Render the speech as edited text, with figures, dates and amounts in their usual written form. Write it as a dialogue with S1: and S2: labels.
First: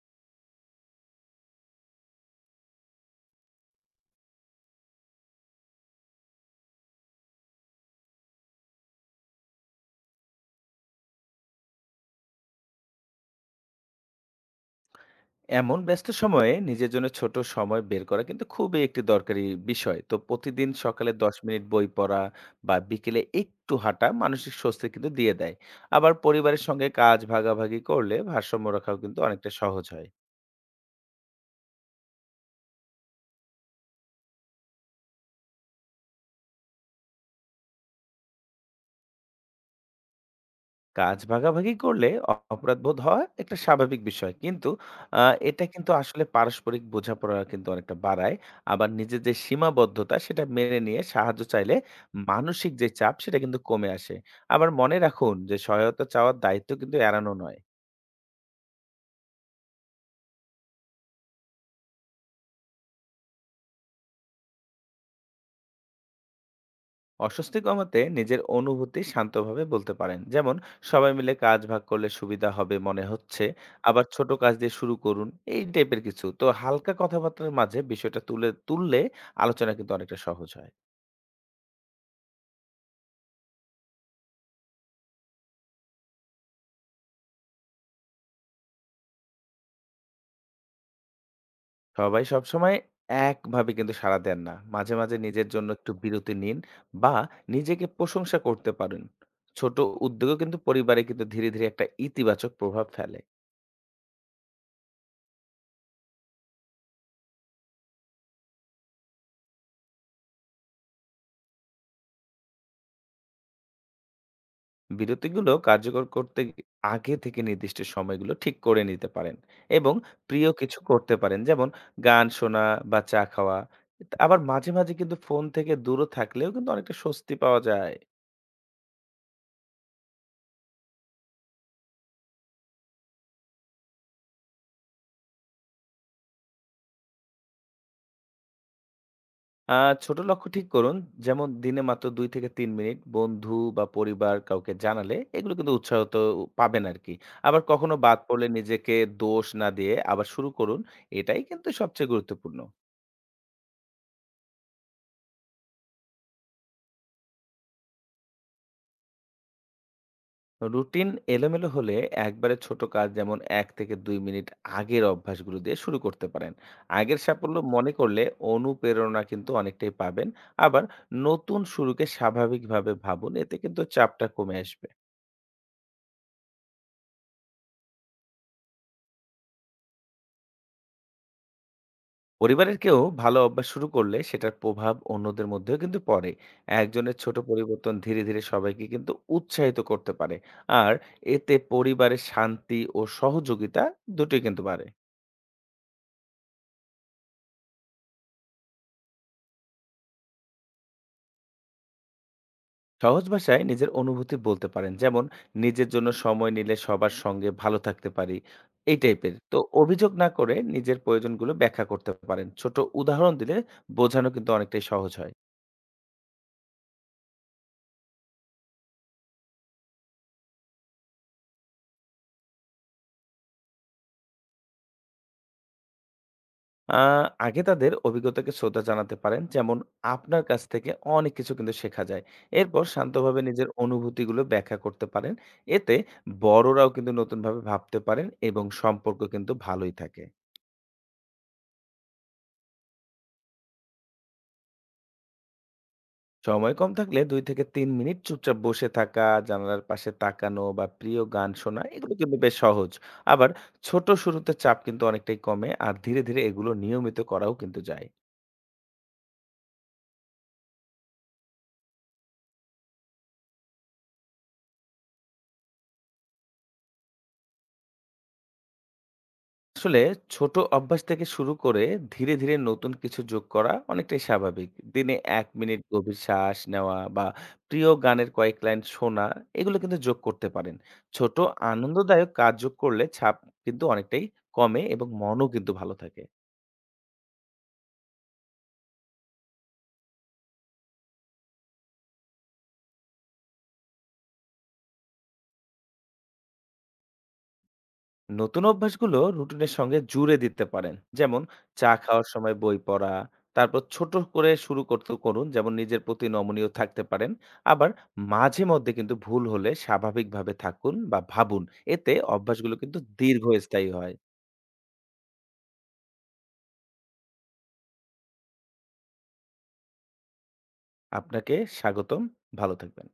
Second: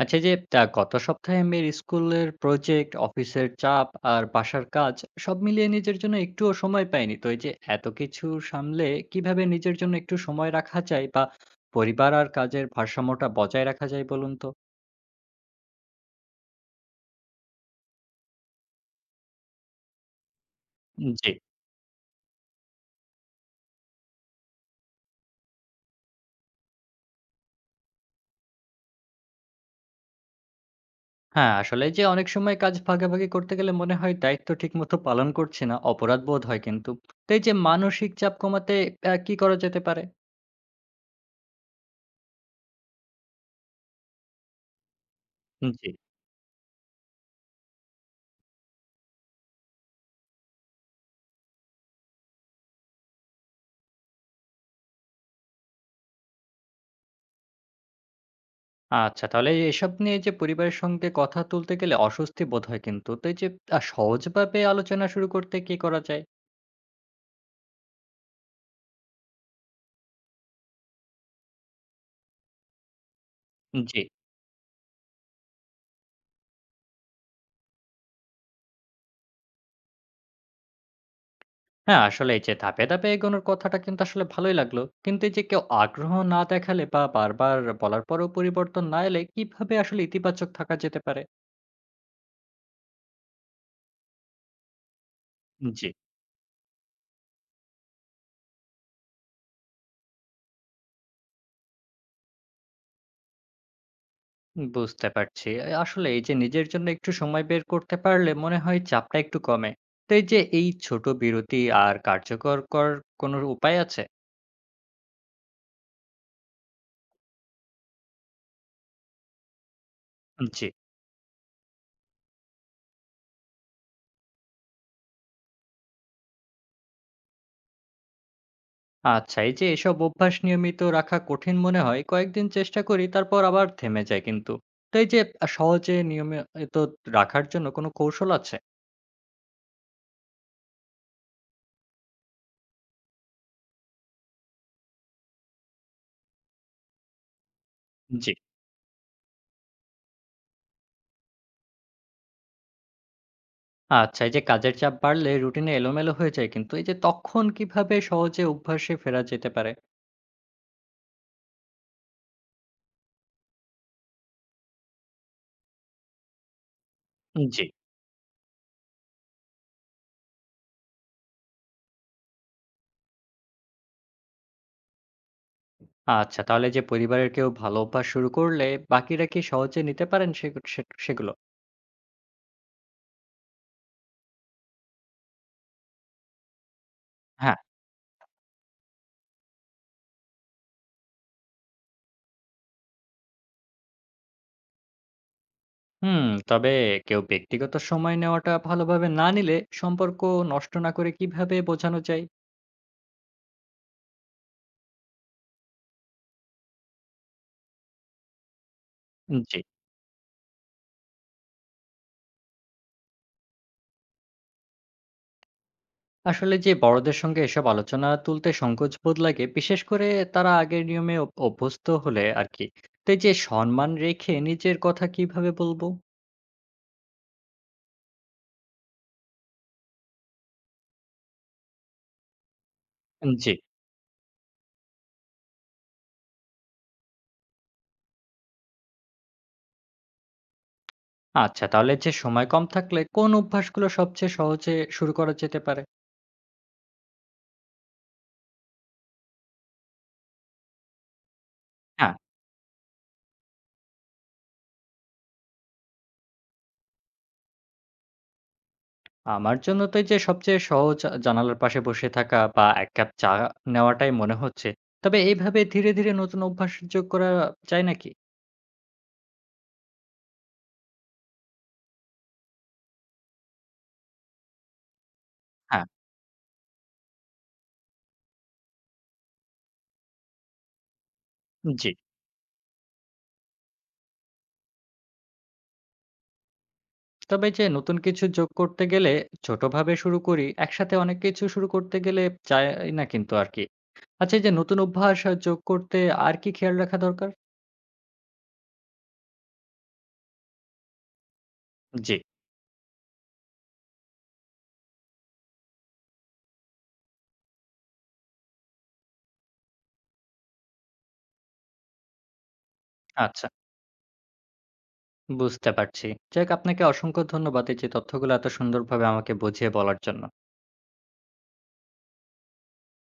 S1: আচ্ছা এই যে গত সপ্তাহে মেয়ের স্কুলের প্রজেক্ট, অফিসের চাপ আর বাসার কাজ সব মিলিয়ে নিজের জন্য একটুও সময় পাইনি। তো এই যে এত কিছু সামলে কিভাবে নিজের জন্য একটু সময় রাখা যায় বা পরিবার আর কাজের ভারসাম্যটা বজায় রাখা যায় বলুন তো?
S2: এমন ব্যস্ত সময়ে নিজের জন্য ছোট সময় বের করা কিন্তু খুবই একটি দরকারি বিষয়। তো প্রতিদিন সকালে
S1: জি।
S2: ১০ মিনিট বই পড়া বা বিকেলে একটু হাঁটা মানসিক স্বস্তি কিন্তু দিয়ে দেয়। আবার পরিবারের সঙ্গে কাজ ভাগাভাগি করলে ভারসাম্য রাখাও কিন্তু অনেকটা সহজ হয়।
S1: হ্যাঁ, আসলে যে অনেক সময় কাজ ভাগাভাগি করতে গেলে মনে হয় দায়িত্ব ঠিকমতো পালন করছি না, অপরাধ বোধ হয় কিন্তু। তো এই যে মানসিক চাপ কমাতে কি করা যেতে পারে?
S2: কাজ ভাগাভাগি করলে অপরাধবোধ হওয়া একটা স্বাভাবিক বিষয়। কিন্তু আ এটা
S1: জি।
S2: কিন্তু আসলে পারস্পরিক বোঝাপড়া কিন্তু অনেকটা বাড়ায়। আবার নিজের যে সীমাবদ্ধতা সেটা মেনে নিয়ে সাহায্য চাইলে মানসিক যে চাপ সেটা কিন্তু কমে আসে। আবার মনে রাখুন যে সহায়তা চাওয়ার দায়িত্ব কিন্তু এড়ানো নয়।
S1: আচ্ছা, তাহলে এসব নিয়ে যে পরিবারের সঙ্গে কথা তুলতে গেলে অস্বস্তি বোধ হয় কিন্তু। তো এই যে সহজভাবে আলোচনা শুরু করতে কি করা যায়?
S2: অস্বস্তি কমাতে নিজের অনুভূতি শান্তভাবে বলতে পারেন, যেমন সবাই মিলে কাজ ভাগ করলে সুবিধা হবে মনে হচ্ছে।
S1: জি।
S2: আবার ছোট কাজ দিয়ে শুরু করুন। এই টাইপের কিছু, তো হালকা কথাবার্তার মাঝে বিষয়টা তুলে তুললে আলোচনা কিন্তু অনেকটা সহজ হয়।
S1: হ্যাঁ, আসলে এই যে ধাপে, ধাপে এগোনোর কথাটা কিন্তু আসলে ভালোই লাগলো। কিন্তু এই যে কেউ আগ্রহ না দেখালে বা বারবার বলার পরেও পরিবর্তন না এলে কিভাবে আসলে ইতিবাচক থাকা যেতে পারে?
S2: সবাই সবসময় একভাবে কিন্তু সাড়া দেন না, মাঝে মাঝে নিজের জন্য
S1: জি,
S2: একটু বিরতি নিন বা নিজেকে প্রশংসা করতে পারেন। ছোট উদ্যোগও কিন্তু পরিবারে কিন্তু ধীরে ধীরে একটা ইতিবাচক প্রভাব ফেলে।
S1: বুঝতে পারছি। আসলে এই যে নিজের জন্য একটু সময় বের করতে পারলে মনে হয় চাপটা একটু কমে। তো এই যে এই ছোট বিরতি আর কার্যকর কোনো উপায় আছে?
S2: বিরতিগুলো কার্যকর করতে আগে থেকে নির্দিষ্ট সময়গুলো ঠিক করে নিতে পারেন এবং প্রিয়
S1: জি।
S2: কিছু করতে পারেন, যেমন গান শোনা বা চা খাওয়া। আবার মাঝে মাঝে কিন্তু ফোন থেকে দূরে থাকলেও কিন্তু অনেকটা স্বস্তি পাওয়া যায়।
S1: আচ্ছা, এই যে এসব অভ্যাস নিয়মিত রাখা কঠিন মনে হয়, কয়েকদিন চেষ্টা করি তারপর আবার থেমে যায় কিন্তু। তো এই যে সহজে নিয়মিত রাখার জন্য কোনো কৌশল আছে?
S2: ছোট লক্ষ্য ঠিক করুন, যেমন দিনে মাত্র দুই থেকে তিন মিনিট বন্ধু বা পরিবার কাউকে জানালে এগুলো কিন্তু উৎসাহ তো পাবেন আর কি। আবার কখনো বাদ
S1: জি।
S2: পড়লে নিজেকে দোষ না দিয়ে আবার শুরু করুন, এটাই কিন্তু সবচেয়ে গুরুত্বপূর্ণ।
S1: আচ্ছা, এই যে কাজের চাপ বাড়লে রুটিনে এলোমেলো হয়ে যায় কিন্তু এই যে তখন কিভাবে সহজে অভ্যাসে ফেরা যেতে পারে?
S2: রুটিন এলোমেলো হলে একবারে ছোট কাজ, যেমন এক থেকে দুই মিনিট আগের অভ্যাসগুলো দিয়ে শুরু করতে পারেন। আগের সাফল্য
S1: জি।
S2: মনে করলে অনুপ্রেরণা কিন্তু অনেকটাই পাবেন। আবার নতুন শুরুকে স্বাভাবিকভাবে ভাবুন, এতে কিন্তু চাপটা কমে আসবে।
S1: আচ্ছা, তাহলে যে পরিবারের কেউ ভালো অভ্যাস শুরু করলে বাকিরা কি সহজে নিতে পারেন সে সে সেগুলো?
S2: পরিবারের কেউ ভালো অভ্যাস শুরু করলে সেটার প্রভাব অন্যদের মধ্যেও কিন্তু পড়ে। একজনের ছোট
S1: হ্যাঁ।
S2: পরিবর্তন ধীরে ধীরে সবাইকে কিন্তু উৎসাহিত করতে পারে। আর এতে পরিবারের শান্তি ও সহযোগিতা দুটোই কিন্তু বাড়ে।
S1: হুম, তবে কেউ ব্যক্তিগত সময় নেওয়াটা ভালোভাবে না নিলে সম্পর্ক নষ্ট না করে কিভাবে বোঝানো যায়?
S2: সহজ ভাষায় নিজের অনুভূতি বলতে পারেন, যেমন নিজের জন্য সময় নিলে সবার সঙ্গে ভালো থাকতে পারি। এই টাইপের তো
S1: জি।
S2: অভিযোগ না করে নিজের প্রয়োজনগুলো ব্যাখ্যা করতে পারেন। ছোট উদাহরণ দিলে বোঝানো কিন্তু অনেকটাই সহজ হয়।
S1: আসলে যে বড়দের সঙ্গে এসব আলোচনা তুলতে সংকোচ বোধ লাগে বিশেষ করে তারা আগের নিয়মে অভ্যস্ত হলে আর কি। তো এই যে সম্মান রেখে নিজের কথা কিভাবে বলবো?
S2: আগে তাদের অভিজ্ঞতাকে শ্রদ্ধা জানাতে পারেন, যেমন আপনার কাছ থেকে অনেক কিছু কিন্তু শেখা যায়। এরপর শান্তভাবে
S1: জি।
S2: নিজের অনুভূতিগুলো ব্যাখ্যা করতে পারেন। এতে বড়রাও কিন্তু নতুনভাবে ভাবতে পারেন এবং সম্পর্ক কিন্তু ভালোই থাকে।
S1: আচ্ছা তাহলে যে সময় কম থাকলে কোন অভ্যাসগুলো সবচেয়ে সহজে শুরু করা যেতে পারে?
S2: সময় কম থাকলে ২ থেকে ৩ মিনিট চুপচাপ বসে থাকা, জানালার পাশে তাকানো বা প্রিয় গান শোনা এগুলো
S1: হ্যাঁ।
S2: কিন্তু বেশ সহজ। আবার ছোট শুরুতে চাপ কিন্তু অনেকটাই কমে আর ধীরে, ধীরে এগুলো নিয়মিত করাও কিন্তু যায়।
S1: আমার জন্য তো এই যে সবচেয়ে সহজ জানালার পাশে বসে থাকা বা এক কাপ চা নেওয়াটাই মনে হচ্ছে। তবে এইভাবে ধীরে ধীরে নতুন অভ্যাস যোগ করা যায় নাকি?
S2: আসলে ছোট অভ্যাস থেকে শুরু করে ধীরে, ধীরে নতুন কিছু যোগ করা অনেকটাই স্বাভাবিক। দিনে ১ মিনিট
S1: হ্যাঁ।
S2: গভীর শ্বাস নেওয়া বা প্রিয় গানের কয়েক লাইন শোনা এগুলো কিন্তু যোগ করতে পারেন। ছোট
S1: জি।
S2: আনন্দদায়ক কাজ যোগ করলে ছাপ কিন্তু অনেকটাই কমে এবং মনও কিন্তু ভালো থাকে।
S1: তবে যে নতুন কিছু যোগ করতে গেলে ছোটভাবে শুরু করি, একসাথে অনেক কিছু শুরু করতে গেলে চাই না কিন্তু আরকি। আচ্ছা এই যে নতুন অভ্যাস যোগ করতে আর কি খেয়াল রাখা দরকার?
S2: নতুন অভ্যাসগুলো রুটিনের সঙ্গে জুড়ে দিতে পারেন, যেমন চা
S1: জি,
S2: খাওয়ার সময় বই পড়া। তারপর ছোট করে শুরু করতে করুন, যেমন নিজের প্রতি নমনীয় থাকতে পারেন। আবার মাঝে মধ্যে কিন্তু ভুল হলে স্বাভাবিকভাবে থাকুন বা ভাবুন, এতে অভ্যাসগুলো কিন্তু
S1: আচ্ছা
S2: দীর্ঘস্থায়ী হয়।
S1: বুঝতে পারছি। যাক আপনাকে অসংখ্য ধন্যবাদ এই যে তথ্যগুলো এত সুন্দরভাবে আমাকে বুঝিয়ে বলার জন্য।
S2: আপনাকে স্বাগতম। ভালো থাকবেন।